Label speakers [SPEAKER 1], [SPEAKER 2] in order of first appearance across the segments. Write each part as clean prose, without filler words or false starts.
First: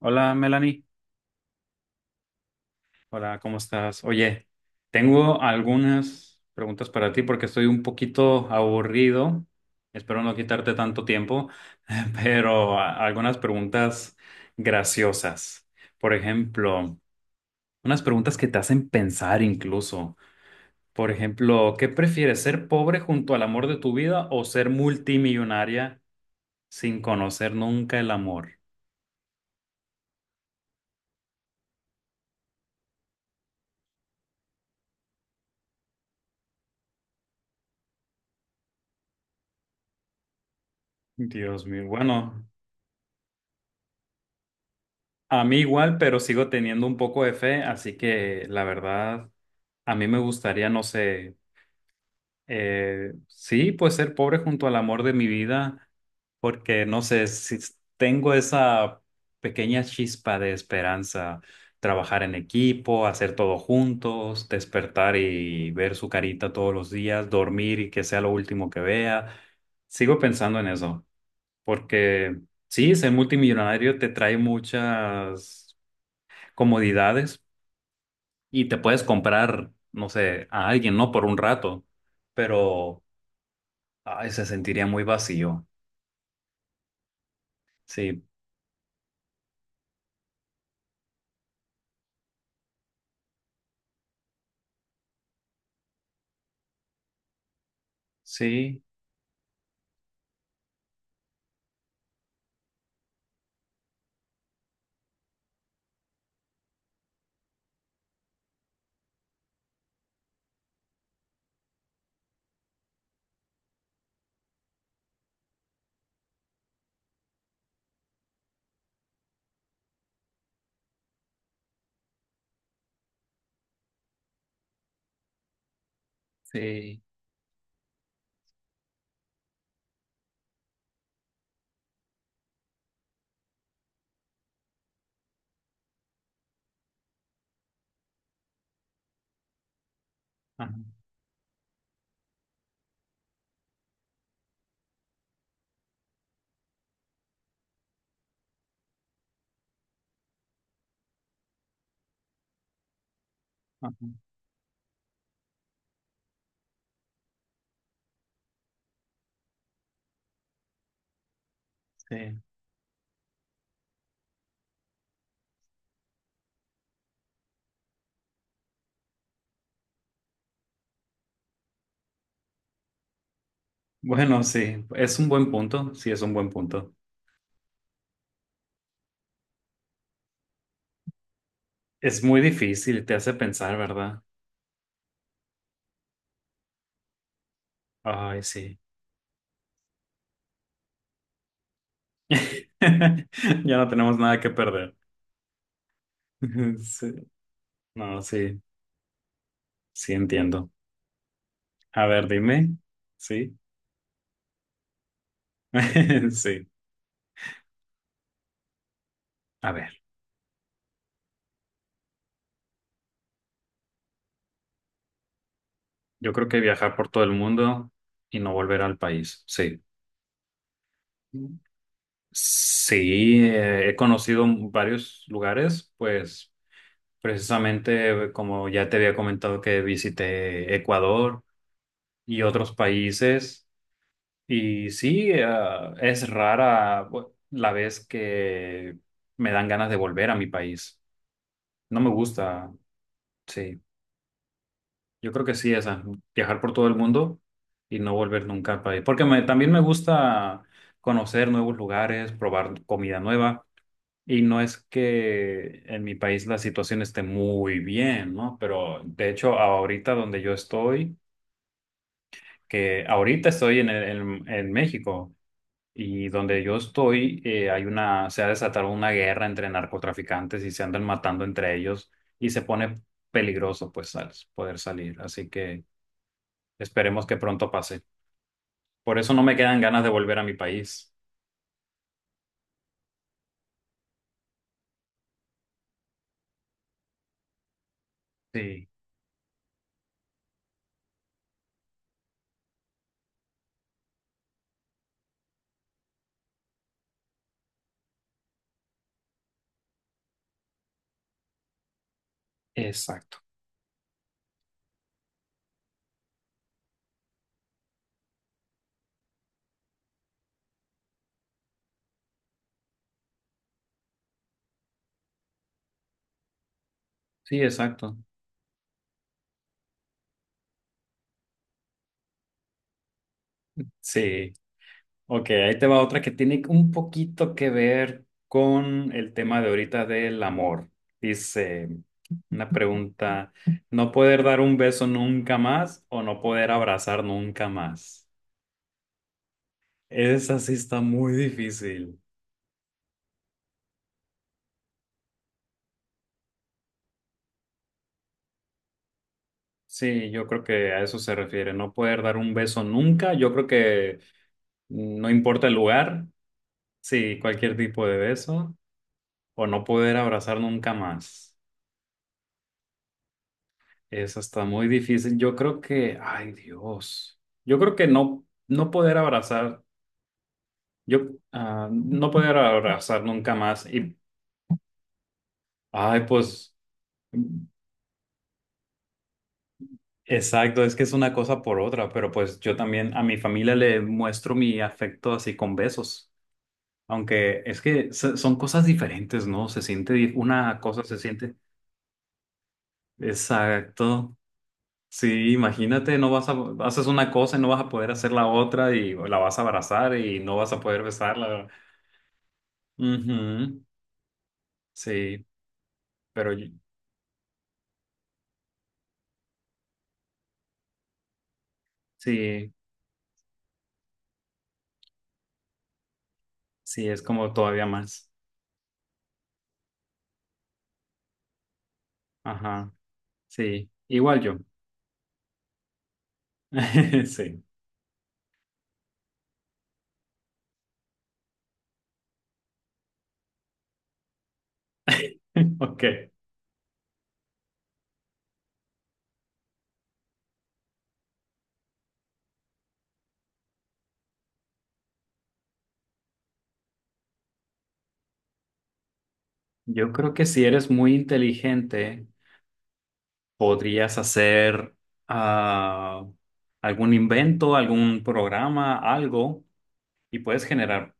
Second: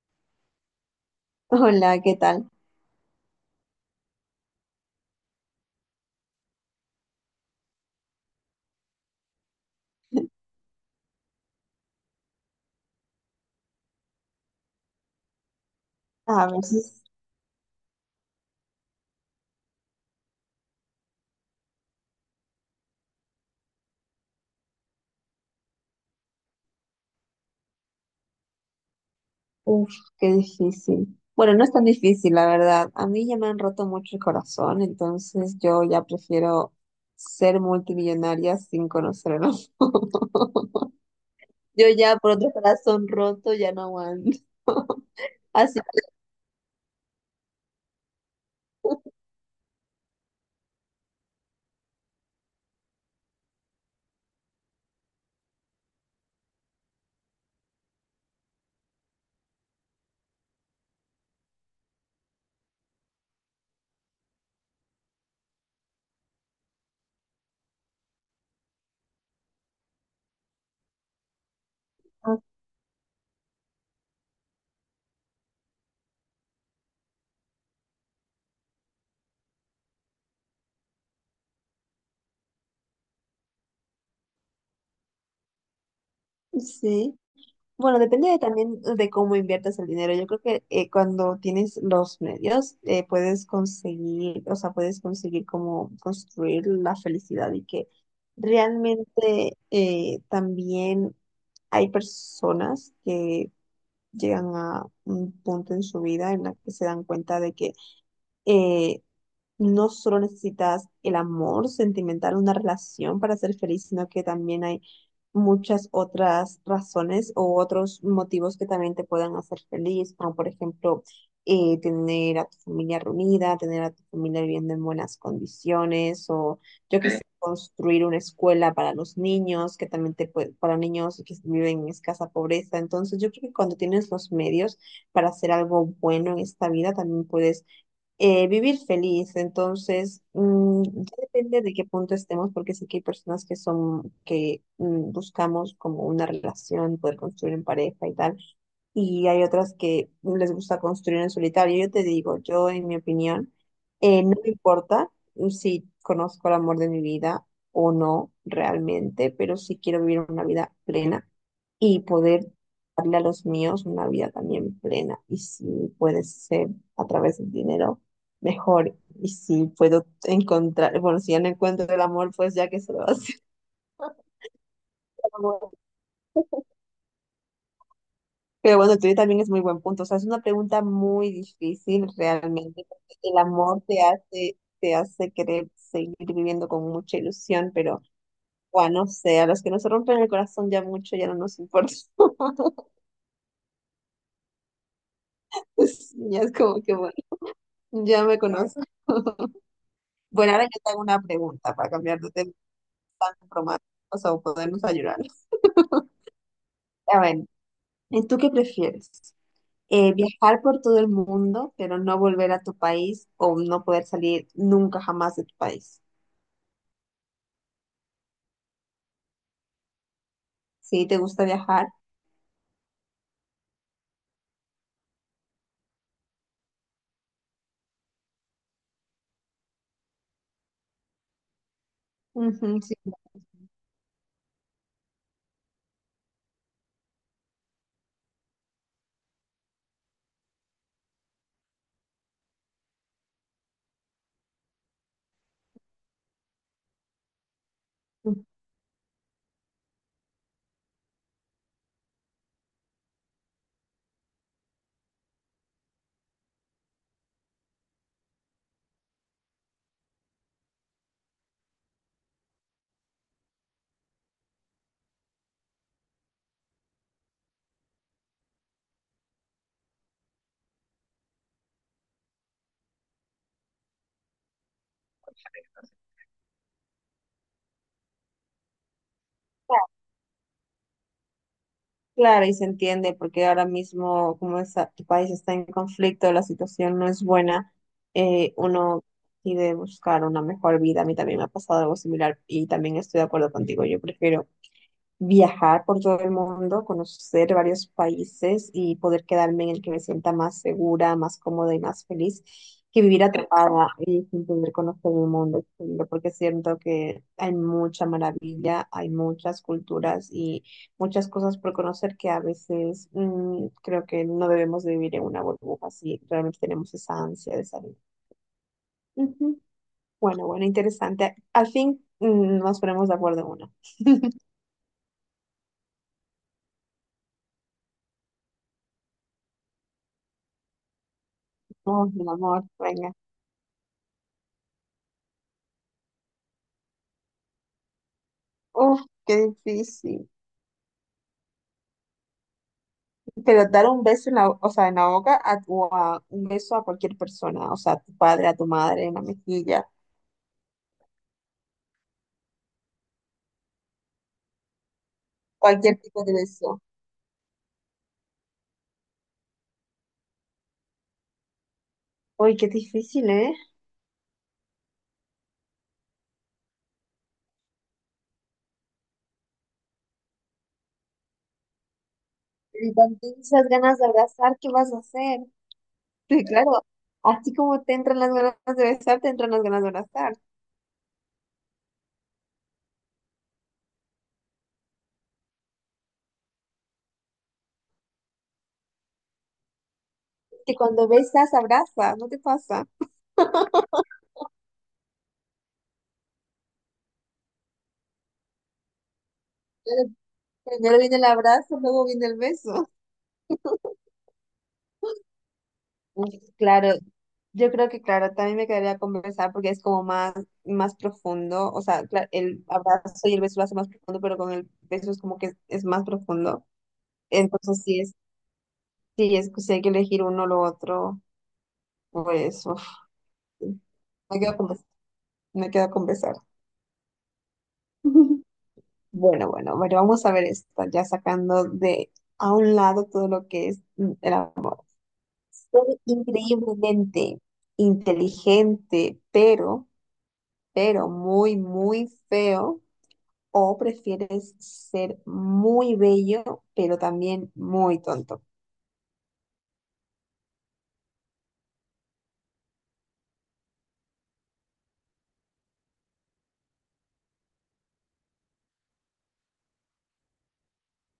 [SPEAKER 1] Hola Melanie,
[SPEAKER 2] Hola, ¿qué tal?
[SPEAKER 1] hola, ¿cómo estás? Oye, tengo algunas preguntas para ti porque estoy un poquito aburrido, espero no quitarte tanto tiempo, pero algunas preguntas graciosas. Por
[SPEAKER 2] A
[SPEAKER 1] ejemplo,
[SPEAKER 2] veces,
[SPEAKER 1] unas preguntas que te hacen pensar incluso. Por ejemplo, ¿qué prefieres, ser pobre junto al amor de tu vida o ser multimillonaria sin conocer nunca el amor?
[SPEAKER 2] uff, qué difícil. Bueno, no es tan difícil, la verdad. A mí ya me han roto mucho el corazón, entonces yo ya prefiero ser multimillonaria sin conocer el amor.
[SPEAKER 1] Dios mío,
[SPEAKER 2] Yo ya por
[SPEAKER 1] bueno.
[SPEAKER 2] otro corazón roto ya no aguanto.
[SPEAKER 1] A mí
[SPEAKER 2] Así
[SPEAKER 1] igual, pero sigo teniendo un poco de fe, así que la verdad, a mí me gustaría, no sé, sí, pues ser pobre junto al amor de mi vida, porque no sé, si tengo esa pequeña chispa de esperanza, trabajar en equipo, hacer todo juntos, despertar y ver su carita todos los días, dormir y que sea lo último que vea. Sigo pensando en eso, porque
[SPEAKER 2] que,
[SPEAKER 1] sí, ser multimillonario te trae muchas comodidades y te puedes comprar, no sé, a alguien, ¿no? Por un rato, pero ay, se sentiría muy vacío.
[SPEAKER 2] sí. Bueno,
[SPEAKER 1] Sí,
[SPEAKER 2] depende de también de cómo inviertas el dinero. Yo creo que cuando tienes los medios, puedes conseguir, o sea, puedes conseguir como construir la felicidad y que
[SPEAKER 1] sí,
[SPEAKER 2] realmente también hay personas que llegan a un punto en su vida en la que se dan cuenta de que eh, no solo necesitas el amor sentimental, una relación para ser feliz, sino que también hay muchas otras razones o otros motivos que también te puedan hacer feliz, como por ejemplo tener a tu familia reunida, tener a tu familia viviendo en buenas condiciones, o yo
[SPEAKER 1] sí.
[SPEAKER 2] que sé, construir una escuela para los niños, que también te puede, para niños que viven en escasa pobreza. Entonces, yo creo que cuando tienes los medios para hacer algo bueno en esta vida, también puedes vivir feliz. Entonces,
[SPEAKER 1] Ajá,
[SPEAKER 2] ya depende de qué punto estemos, porque sé que hay personas que son, que buscamos como una relación, poder construir en pareja y tal y hay otras que les gusta construir en solitario. Yo te digo, yo en mi opinión,
[SPEAKER 1] ajá,
[SPEAKER 2] no me importa si conozco el amor de mi vida o no realmente, pero sí quiero vivir una vida plena y
[SPEAKER 1] sí.
[SPEAKER 2] poder darle a los míos una vida también plena. Y si puede ser a través del dinero, mejor. Y si puedo encontrar, bueno, si ya no encuentro el amor, pues ya que se lo hace.
[SPEAKER 1] Bueno, sí, es un buen punto, sí, es un buen punto.
[SPEAKER 2] Pero bueno, el tuyo también es muy buen punto. O sea, es una pregunta muy difícil
[SPEAKER 1] Es muy
[SPEAKER 2] realmente,
[SPEAKER 1] difícil, te
[SPEAKER 2] porque
[SPEAKER 1] hace
[SPEAKER 2] el
[SPEAKER 1] pensar,
[SPEAKER 2] amor
[SPEAKER 1] ¿verdad?
[SPEAKER 2] te hace querer seguir viviendo con mucha ilusión, pero
[SPEAKER 1] Ay, sí.
[SPEAKER 2] bueno, no sé, a los que nos rompen el corazón ya mucho, ya no nos importa.
[SPEAKER 1] Ya no tenemos nada que perder.
[SPEAKER 2] Sí, ya es como que
[SPEAKER 1] Sí.
[SPEAKER 2] bueno,
[SPEAKER 1] No,
[SPEAKER 2] ya me
[SPEAKER 1] sí,
[SPEAKER 2] conozco.
[SPEAKER 1] sí
[SPEAKER 2] Bueno, ahora yo
[SPEAKER 1] entiendo.
[SPEAKER 2] te hago una pregunta para
[SPEAKER 1] A
[SPEAKER 2] cambiar
[SPEAKER 1] ver,
[SPEAKER 2] de tema
[SPEAKER 1] dime.
[SPEAKER 2] tan
[SPEAKER 1] Sí,
[SPEAKER 2] románticos o podernos ayudar.
[SPEAKER 1] sí.
[SPEAKER 2] A ver, ¿Y tú qué prefieres?
[SPEAKER 1] A ver.
[SPEAKER 2] ¿viajar por todo el mundo, pero no volver a tu país o no poder salir nunca jamás de tu país?
[SPEAKER 1] Yo creo que viajar por todo el mundo y no volver al país. Sí.
[SPEAKER 2] Sí, te gusta viajar.
[SPEAKER 1] Sí, he conocido varios lugares, pues precisamente como ya te había comentado que visité Ecuador y otros
[SPEAKER 2] Ujú, sí,
[SPEAKER 1] países. Y sí, es rara la vez que me dan ganas de volver a mi país. No me gusta, sí. Yo creo que sí, esa, viajar por todo el mundo y no volver nunca al país. Porque también me gusta conocer nuevos lugares, probar comida nueva. Y no es que en mi país la situación esté muy bien, ¿no? Pero de hecho, ahorita donde yo estoy, que ahorita estoy en México y donde yo estoy, hay una, se ha desatado una guerra entre narcotraficantes y se andan matando entre ellos y se pone peligroso, pues, al poder salir. Así que. Esperemos que pronto pase. Por eso no me quedan ganas de volver a mi país.
[SPEAKER 2] claro, y se entiende porque ahora mismo, como tu país está en conflicto, la situación no es buena,
[SPEAKER 1] Sí,
[SPEAKER 2] uno decide buscar una mejor vida. A mí también me ha pasado algo similar y también estoy de acuerdo contigo. Yo prefiero viajar por todo el mundo, conocer varios países y poder quedarme en el que me sienta más segura, más cómoda y más feliz que vivir
[SPEAKER 1] exacto.
[SPEAKER 2] atrapada y sin poder conocer el mundo exterior, porque siento que hay mucha maravilla, hay muchas culturas y muchas cosas por conocer que a veces creo que no debemos de vivir en una burbuja si realmente tenemos esa ansia
[SPEAKER 1] Sí,
[SPEAKER 2] de salir.
[SPEAKER 1] exacto.
[SPEAKER 2] Ujú. Bueno, bueno, interesante. Al fin nos ponemos de acuerdo en una.
[SPEAKER 1] Sí. Ok, ahí te va otra que tiene un poquito que ver con el tema de ahorita del amor. Dice
[SPEAKER 2] Oh, mi amor,
[SPEAKER 1] una
[SPEAKER 2] venga.
[SPEAKER 1] pregunta, ¿no poder dar un beso nunca más o no poder abrazar nunca más?
[SPEAKER 2] Uf, qué difícil.
[SPEAKER 1] Esa sí está muy difícil.
[SPEAKER 2] Pero dar un beso en o sea, en la boca a un beso a cualquier persona, o sea, a tu padre, a tu madre, en la mejilla,
[SPEAKER 1] Sí, yo creo que a eso se refiere, no poder dar un beso nunca. Yo creo que no importa el
[SPEAKER 2] cualquier tipo
[SPEAKER 1] lugar.
[SPEAKER 2] de beso.
[SPEAKER 1] Sí, cualquier tipo de beso o no poder abrazar nunca más.
[SPEAKER 2] Uy, qué difícil, ¿eh?
[SPEAKER 1] Eso está muy difícil. Yo creo que, ay Dios, yo creo que no, no poder abrazar, yo, no poder
[SPEAKER 2] Y con
[SPEAKER 1] abrazar nunca
[SPEAKER 2] esas
[SPEAKER 1] más.
[SPEAKER 2] ganas de
[SPEAKER 1] Y,
[SPEAKER 2] abrazar, ¿qué vas a hacer?
[SPEAKER 1] ay,
[SPEAKER 2] Porque claro,
[SPEAKER 1] pues,
[SPEAKER 2] así como te entran las ganas de besar, te entran las ganas de abrazar.
[SPEAKER 1] exacto, es que es una cosa por otra, pero pues yo también a mi familia le muestro mi afecto así con besos. Aunque es que son cosas diferentes, ¿no? Se siente,
[SPEAKER 2] Que
[SPEAKER 1] una cosa
[SPEAKER 2] cuando
[SPEAKER 1] se
[SPEAKER 2] besas,
[SPEAKER 1] siente.
[SPEAKER 2] abrazas, ¿no te pasa?
[SPEAKER 1] Exacto. Sí, imagínate, no vas a, haces una cosa y no vas a poder hacer la otra y la vas a
[SPEAKER 2] Claro,
[SPEAKER 1] abrazar y no vas a
[SPEAKER 2] primero
[SPEAKER 1] poder
[SPEAKER 2] viene el
[SPEAKER 1] besarla.
[SPEAKER 2] abrazo, luego viene el beso.
[SPEAKER 1] Ujú, sí,
[SPEAKER 2] Uf,
[SPEAKER 1] pero yo-
[SPEAKER 2] claro, yo creo que claro, también me quedaría conversar porque es como más profundo, o sea, el
[SPEAKER 1] sí,
[SPEAKER 2] abrazo y el beso lo hace más profundo, pero con el beso es como que es más profundo.
[SPEAKER 1] sí, es como
[SPEAKER 2] Entonces,
[SPEAKER 1] todavía más.
[SPEAKER 2] sí es que si hay que elegir uno o lo otro, pues uf,
[SPEAKER 1] Ajá, sí, igual
[SPEAKER 2] me quedo
[SPEAKER 1] yo.
[SPEAKER 2] con, bes- me quedo con besar.
[SPEAKER 1] Sí,
[SPEAKER 2] Bueno, bueno, bueno, vamos a ver esto, ya sacando de a un lado todo lo que es el amor. Ser
[SPEAKER 1] ok.
[SPEAKER 2] increíblemente inteligente, pero muy, muy feo, o prefieres ser muy bello, pero también muy tonto.
[SPEAKER 1] Yo creo que si eres muy inteligente, podrías hacer ah, algún invento, algún programa, algo, y puedes generar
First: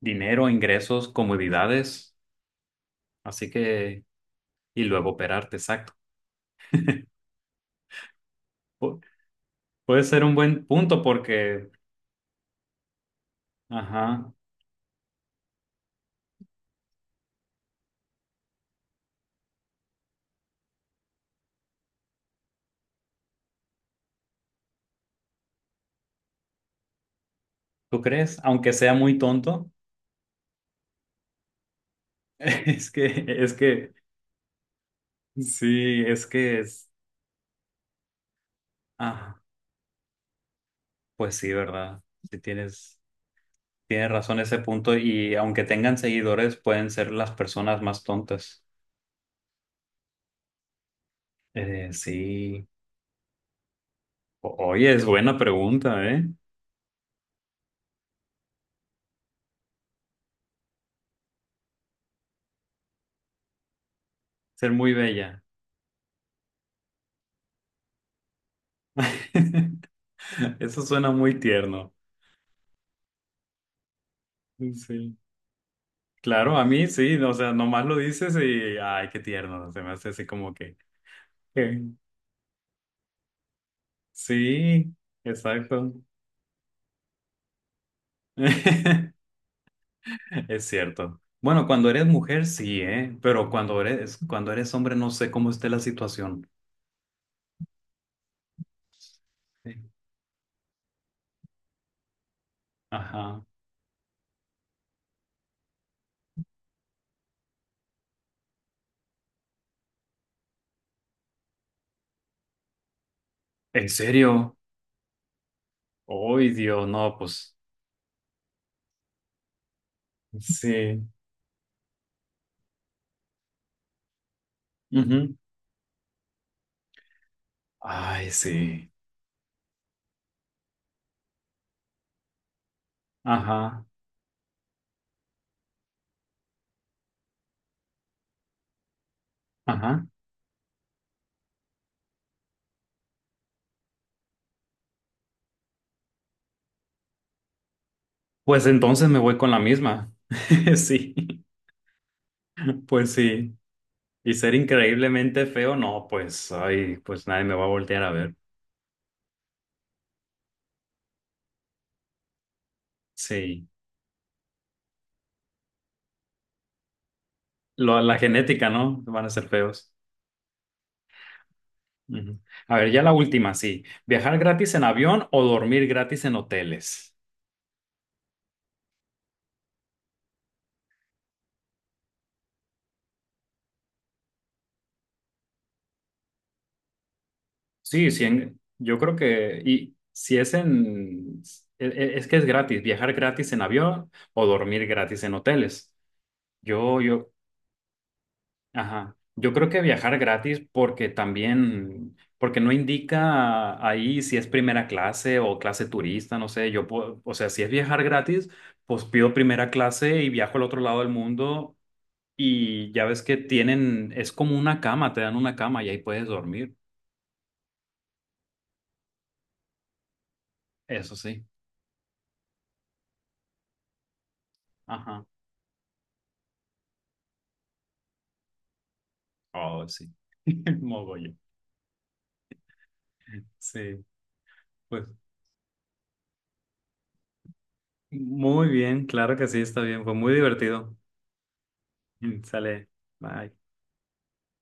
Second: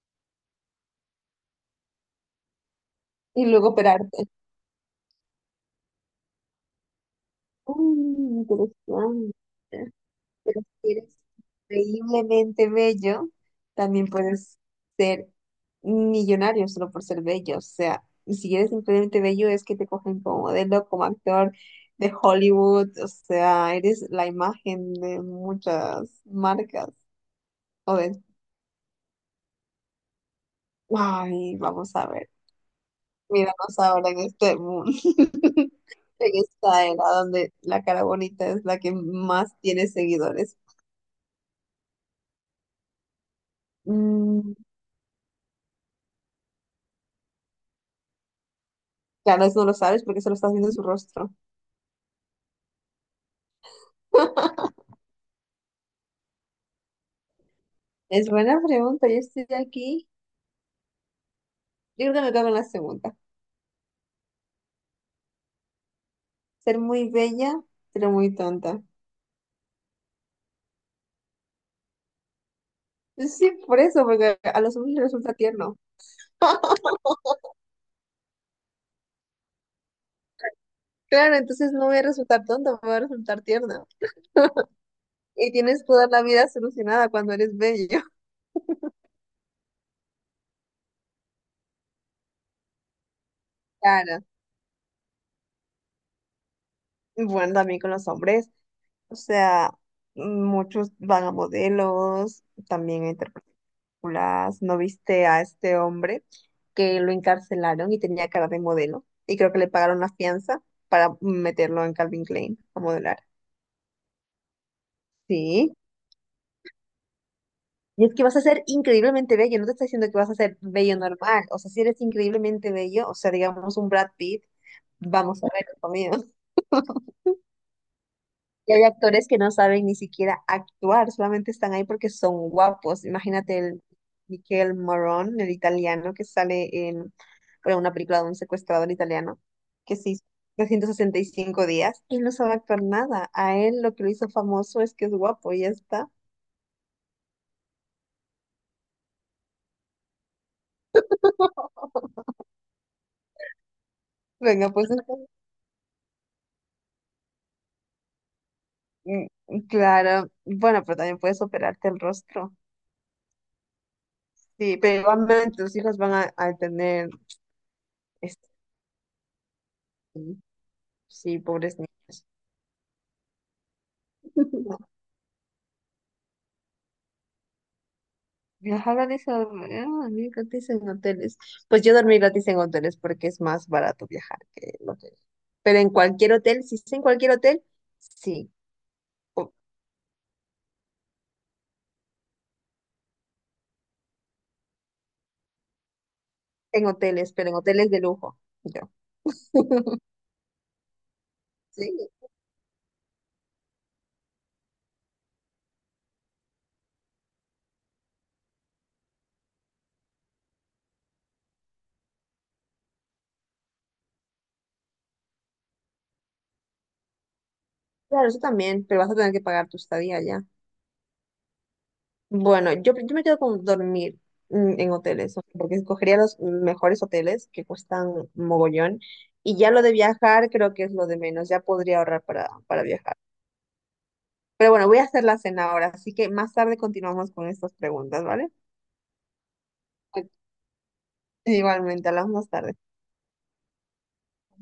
[SPEAKER 1] dinero, ingresos, comodidades.
[SPEAKER 2] Y
[SPEAKER 1] Así
[SPEAKER 2] luego
[SPEAKER 1] que...
[SPEAKER 2] operarte.
[SPEAKER 1] y luego operarte, exacto.
[SPEAKER 2] Mm,
[SPEAKER 1] Pu-
[SPEAKER 2] interesante.
[SPEAKER 1] puede ser un
[SPEAKER 2] Pero
[SPEAKER 1] buen
[SPEAKER 2] si
[SPEAKER 1] punto
[SPEAKER 2] eres
[SPEAKER 1] porque,
[SPEAKER 2] increíblemente bello, también
[SPEAKER 1] ajá,
[SPEAKER 2] puedes ser millonario solo por ser bello. O sea, y si eres increíblemente bello, es que te cogen como modelo, como actor de Hollywood. O sea, eres la imagen de muchas marcas. O
[SPEAKER 1] ¿tú
[SPEAKER 2] de...
[SPEAKER 1] crees? Aunque sea muy tonto,
[SPEAKER 2] Ay, vamos a ver.
[SPEAKER 1] es que, es
[SPEAKER 2] Míranos
[SPEAKER 1] que,
[SPEAKER 2] ahora en este mundo,
[SPEAKER 1] sí, es
[SPEAKER 2] en
[SPEAKER 1] que
[SPEAKER 2] esta
[SPEAKER 1] es,
[SPEAKER 2] era donde la cara bonita es la que
[SPEAKER 1] ah,
[SPEAKER 2] más tiene seguidores.
[SPEAKER 1] pues sí, ¿verdad? Si tienes, tienes razón
[SPEAKER 2] Mm,
[SPEAKER 1] ese punto y aunque tengan seguidores, pueden ser las personas más tontas.
[SPEAKER 2] claro, eso no lo sabes porque solo estás viendo en su rostro.
[SPEAKER 1] Sí, oye, es buena pregunta, ¿eh?
[SPEAKER 2] Es buena pregunta, yo estoy aquí. Yo creo que me cago en la segunda.
[SPEAKER 1] Ser muy bella.
[SPEAKER 2] Ser muy bella, pero muy tonta.
[SPEAKER 1] Eso suena muy tierno.
[SPEAKER 2] Sí, por eso, porque a los hombres les
[SPEAKER 1] Sí.
[SPEAKER 2] resulta tierno.
[SPEAKER 1] Claro, a mí sí, no, o sea, nomás lo dices y, ay, qué tierno, se me hace así como que,
[SPEAKER 2] Claro, entonces
[SPEAKER 1] eh,
[SPEAKER 2] no voy a resultar tonta, voy a resultar tierna.
[SPEAKER 1] sí,
[SPEAKER 2] Y tienes
[SPEAKER 1] exacto,
[SPEAKER 2] toda la vida solucionada cuando eres bello.
[SPEAKER 1] es cierto. Bueno, cuando eres mujer sí, ¿eh? Pero
[SPEAKER 2] Claro,
[SPEAKER 1] cuando eres hombre no sé cómo esté la situación.
[SPEAKER 2] bueno, también con los hombres, o sea,
[SPEAKER 1] Sí.
[SPEAKER 2] muchos van a modelos, también a
[SPEAKER 1] Ajá.
[SPEAKER 2] interpartículas. ¿No viste a este hombre que lo encarcelaron y tenía cara de modelo? Y creo que le pagaron la fianza para meterlo en Calvin Klein a modelar.
[SPEAKER 1] ¿En serio?
[SPEAKER 2] Sí.
[SPEAKER 1] Ay, Dios, no, pues,
[SPEAKER 2] Y es que vas a ser increíblemente bello, no te está diciendo que vas a ser bello
[SPEAKER 1] sí.
[SPEAKER 2] normal. O sea, si eres increíblemente bello, o sea, digamos un Brad Pitt,
[SPEAKER 1] Ujú.
[SPEAKER 2] vamos a ver, conmigo.
[SPEAKER 1] Ay,
[SPEAKER 2] Y hay
[SPEAKER 1] sí.
[SPEAKER 2] actores que no saben ni siquiera actuar, solamente están ahí porque son guapos. Imagínate el
[SPEAKER 1] Ajá,
[SPEAKER 2] Michel Morón, el italiano, que sale en bueno, una película de un secuestrador italiano, que
[SPEAKER 1] ajá.
[SPEAKER 2] se hizo 365 días. Él no sabe actuar nada. A él lo que lo hizo famoso es que es guapo y ya está.
[SPEAKER 1] Pues entonces me voy con la misma. Sí, pues sí. Y ser
[SPEAKER 2] Venga, pues
[SPEAKER 1] increíblemente feo, no, pues, ay, pues nadie me va a voltear a ver.
[SPEAKER 2] mm, claro. Bueno, pero también puedes operarte el rostro.
[SPEAKER 1] Sí.
[SPEAKER 2] Sí, pero igualmente tus hijos van a tener...
[SPEAKER 1] La
[SPEAKER 2] este,
[SPEAKER 1] genética, ¿no? Van a ser feos.
[SPEAKER 2] sí, pobres niños.
[SPEAKER 1] Ujú. A ver, ya la última, sí. ¿Viajar gratis en avión o dormir gratis en hoteles?
[SPEAKER 2] Ajá, ah, dormir gratis en hoteles. Pues yo dormí gratis en hoteles porque es más barato viajar que en hoteles. Pero en cualquier hotel, si es en cualquier hotel,
[SPEAKER 1] Sí, sí,
[SPEAKER 2] sí,
[SPEAKER 1] yo creo
[SPEAKER 2] o-
[SPEAKER 1] que, y si es en, es que es gratis, viajar gratis en avión o dormir gratis en hoteles.
[SPEAKER 2] en
[SPEAKER 1] Yo
[SPEAKER 2] hoteles, pero en hoteles de lujo. Yo.
[SPEAKER 1] ajá. Yo creo que viajar gratis porque
[SPEAKER 2] Sí,
[SPEAKER 1] también, porque no indica ahí si es primera clase o clase turista, no sé, yo puedo, o sea, si es viajar gratis, pues pido primera clase y viajo al otro lado del mundo y ya ves que tienen, es como una cama, te dan una cama y ahí puedes dormir,
[SPEAKER 2] claro, eso también, pero vas a tener que pagar tu estadía ya.
[SPEAKER 1] eso sí.
[SPEAKER 2] Bueno, yo me quedo con dormir en
[SPEAKER 1] Ajá.
[SPEAKER 2] hoteles, o sea, porque escogería los mejores hoteles que cuestan mogollón. Y ya lo
[SPEAKER 1] Oh,
[SPEAKER 2] de
[SPEAKER 1] sí.
[SPEAKER 2] viajar creo que es lo de
[SPEAKER 1] Mogollón.
[SPEAKER 2] menos, ya podría ahorrar para viajar.
[SPEAKER 1] Sí,
[SPEAKER 2] Pero bueno, voy a
[SPEAKER 1] pues
[SPEAKER 2] hacer la cena ahora, así que más tarde continuamos con estas preguntas, ¿vale?
[SPEAKER 1] muy bien, claro que sí, está bien, fue
[SPEAKER 2] Ok,
[SPEAKER 1] muy divertido.
[SPEAKER 2] igualmente, hablamos
[SPEAKER 1] Mm,
[SPEAKER 2] más tarde.
[SPEAKER 1] sale, bye.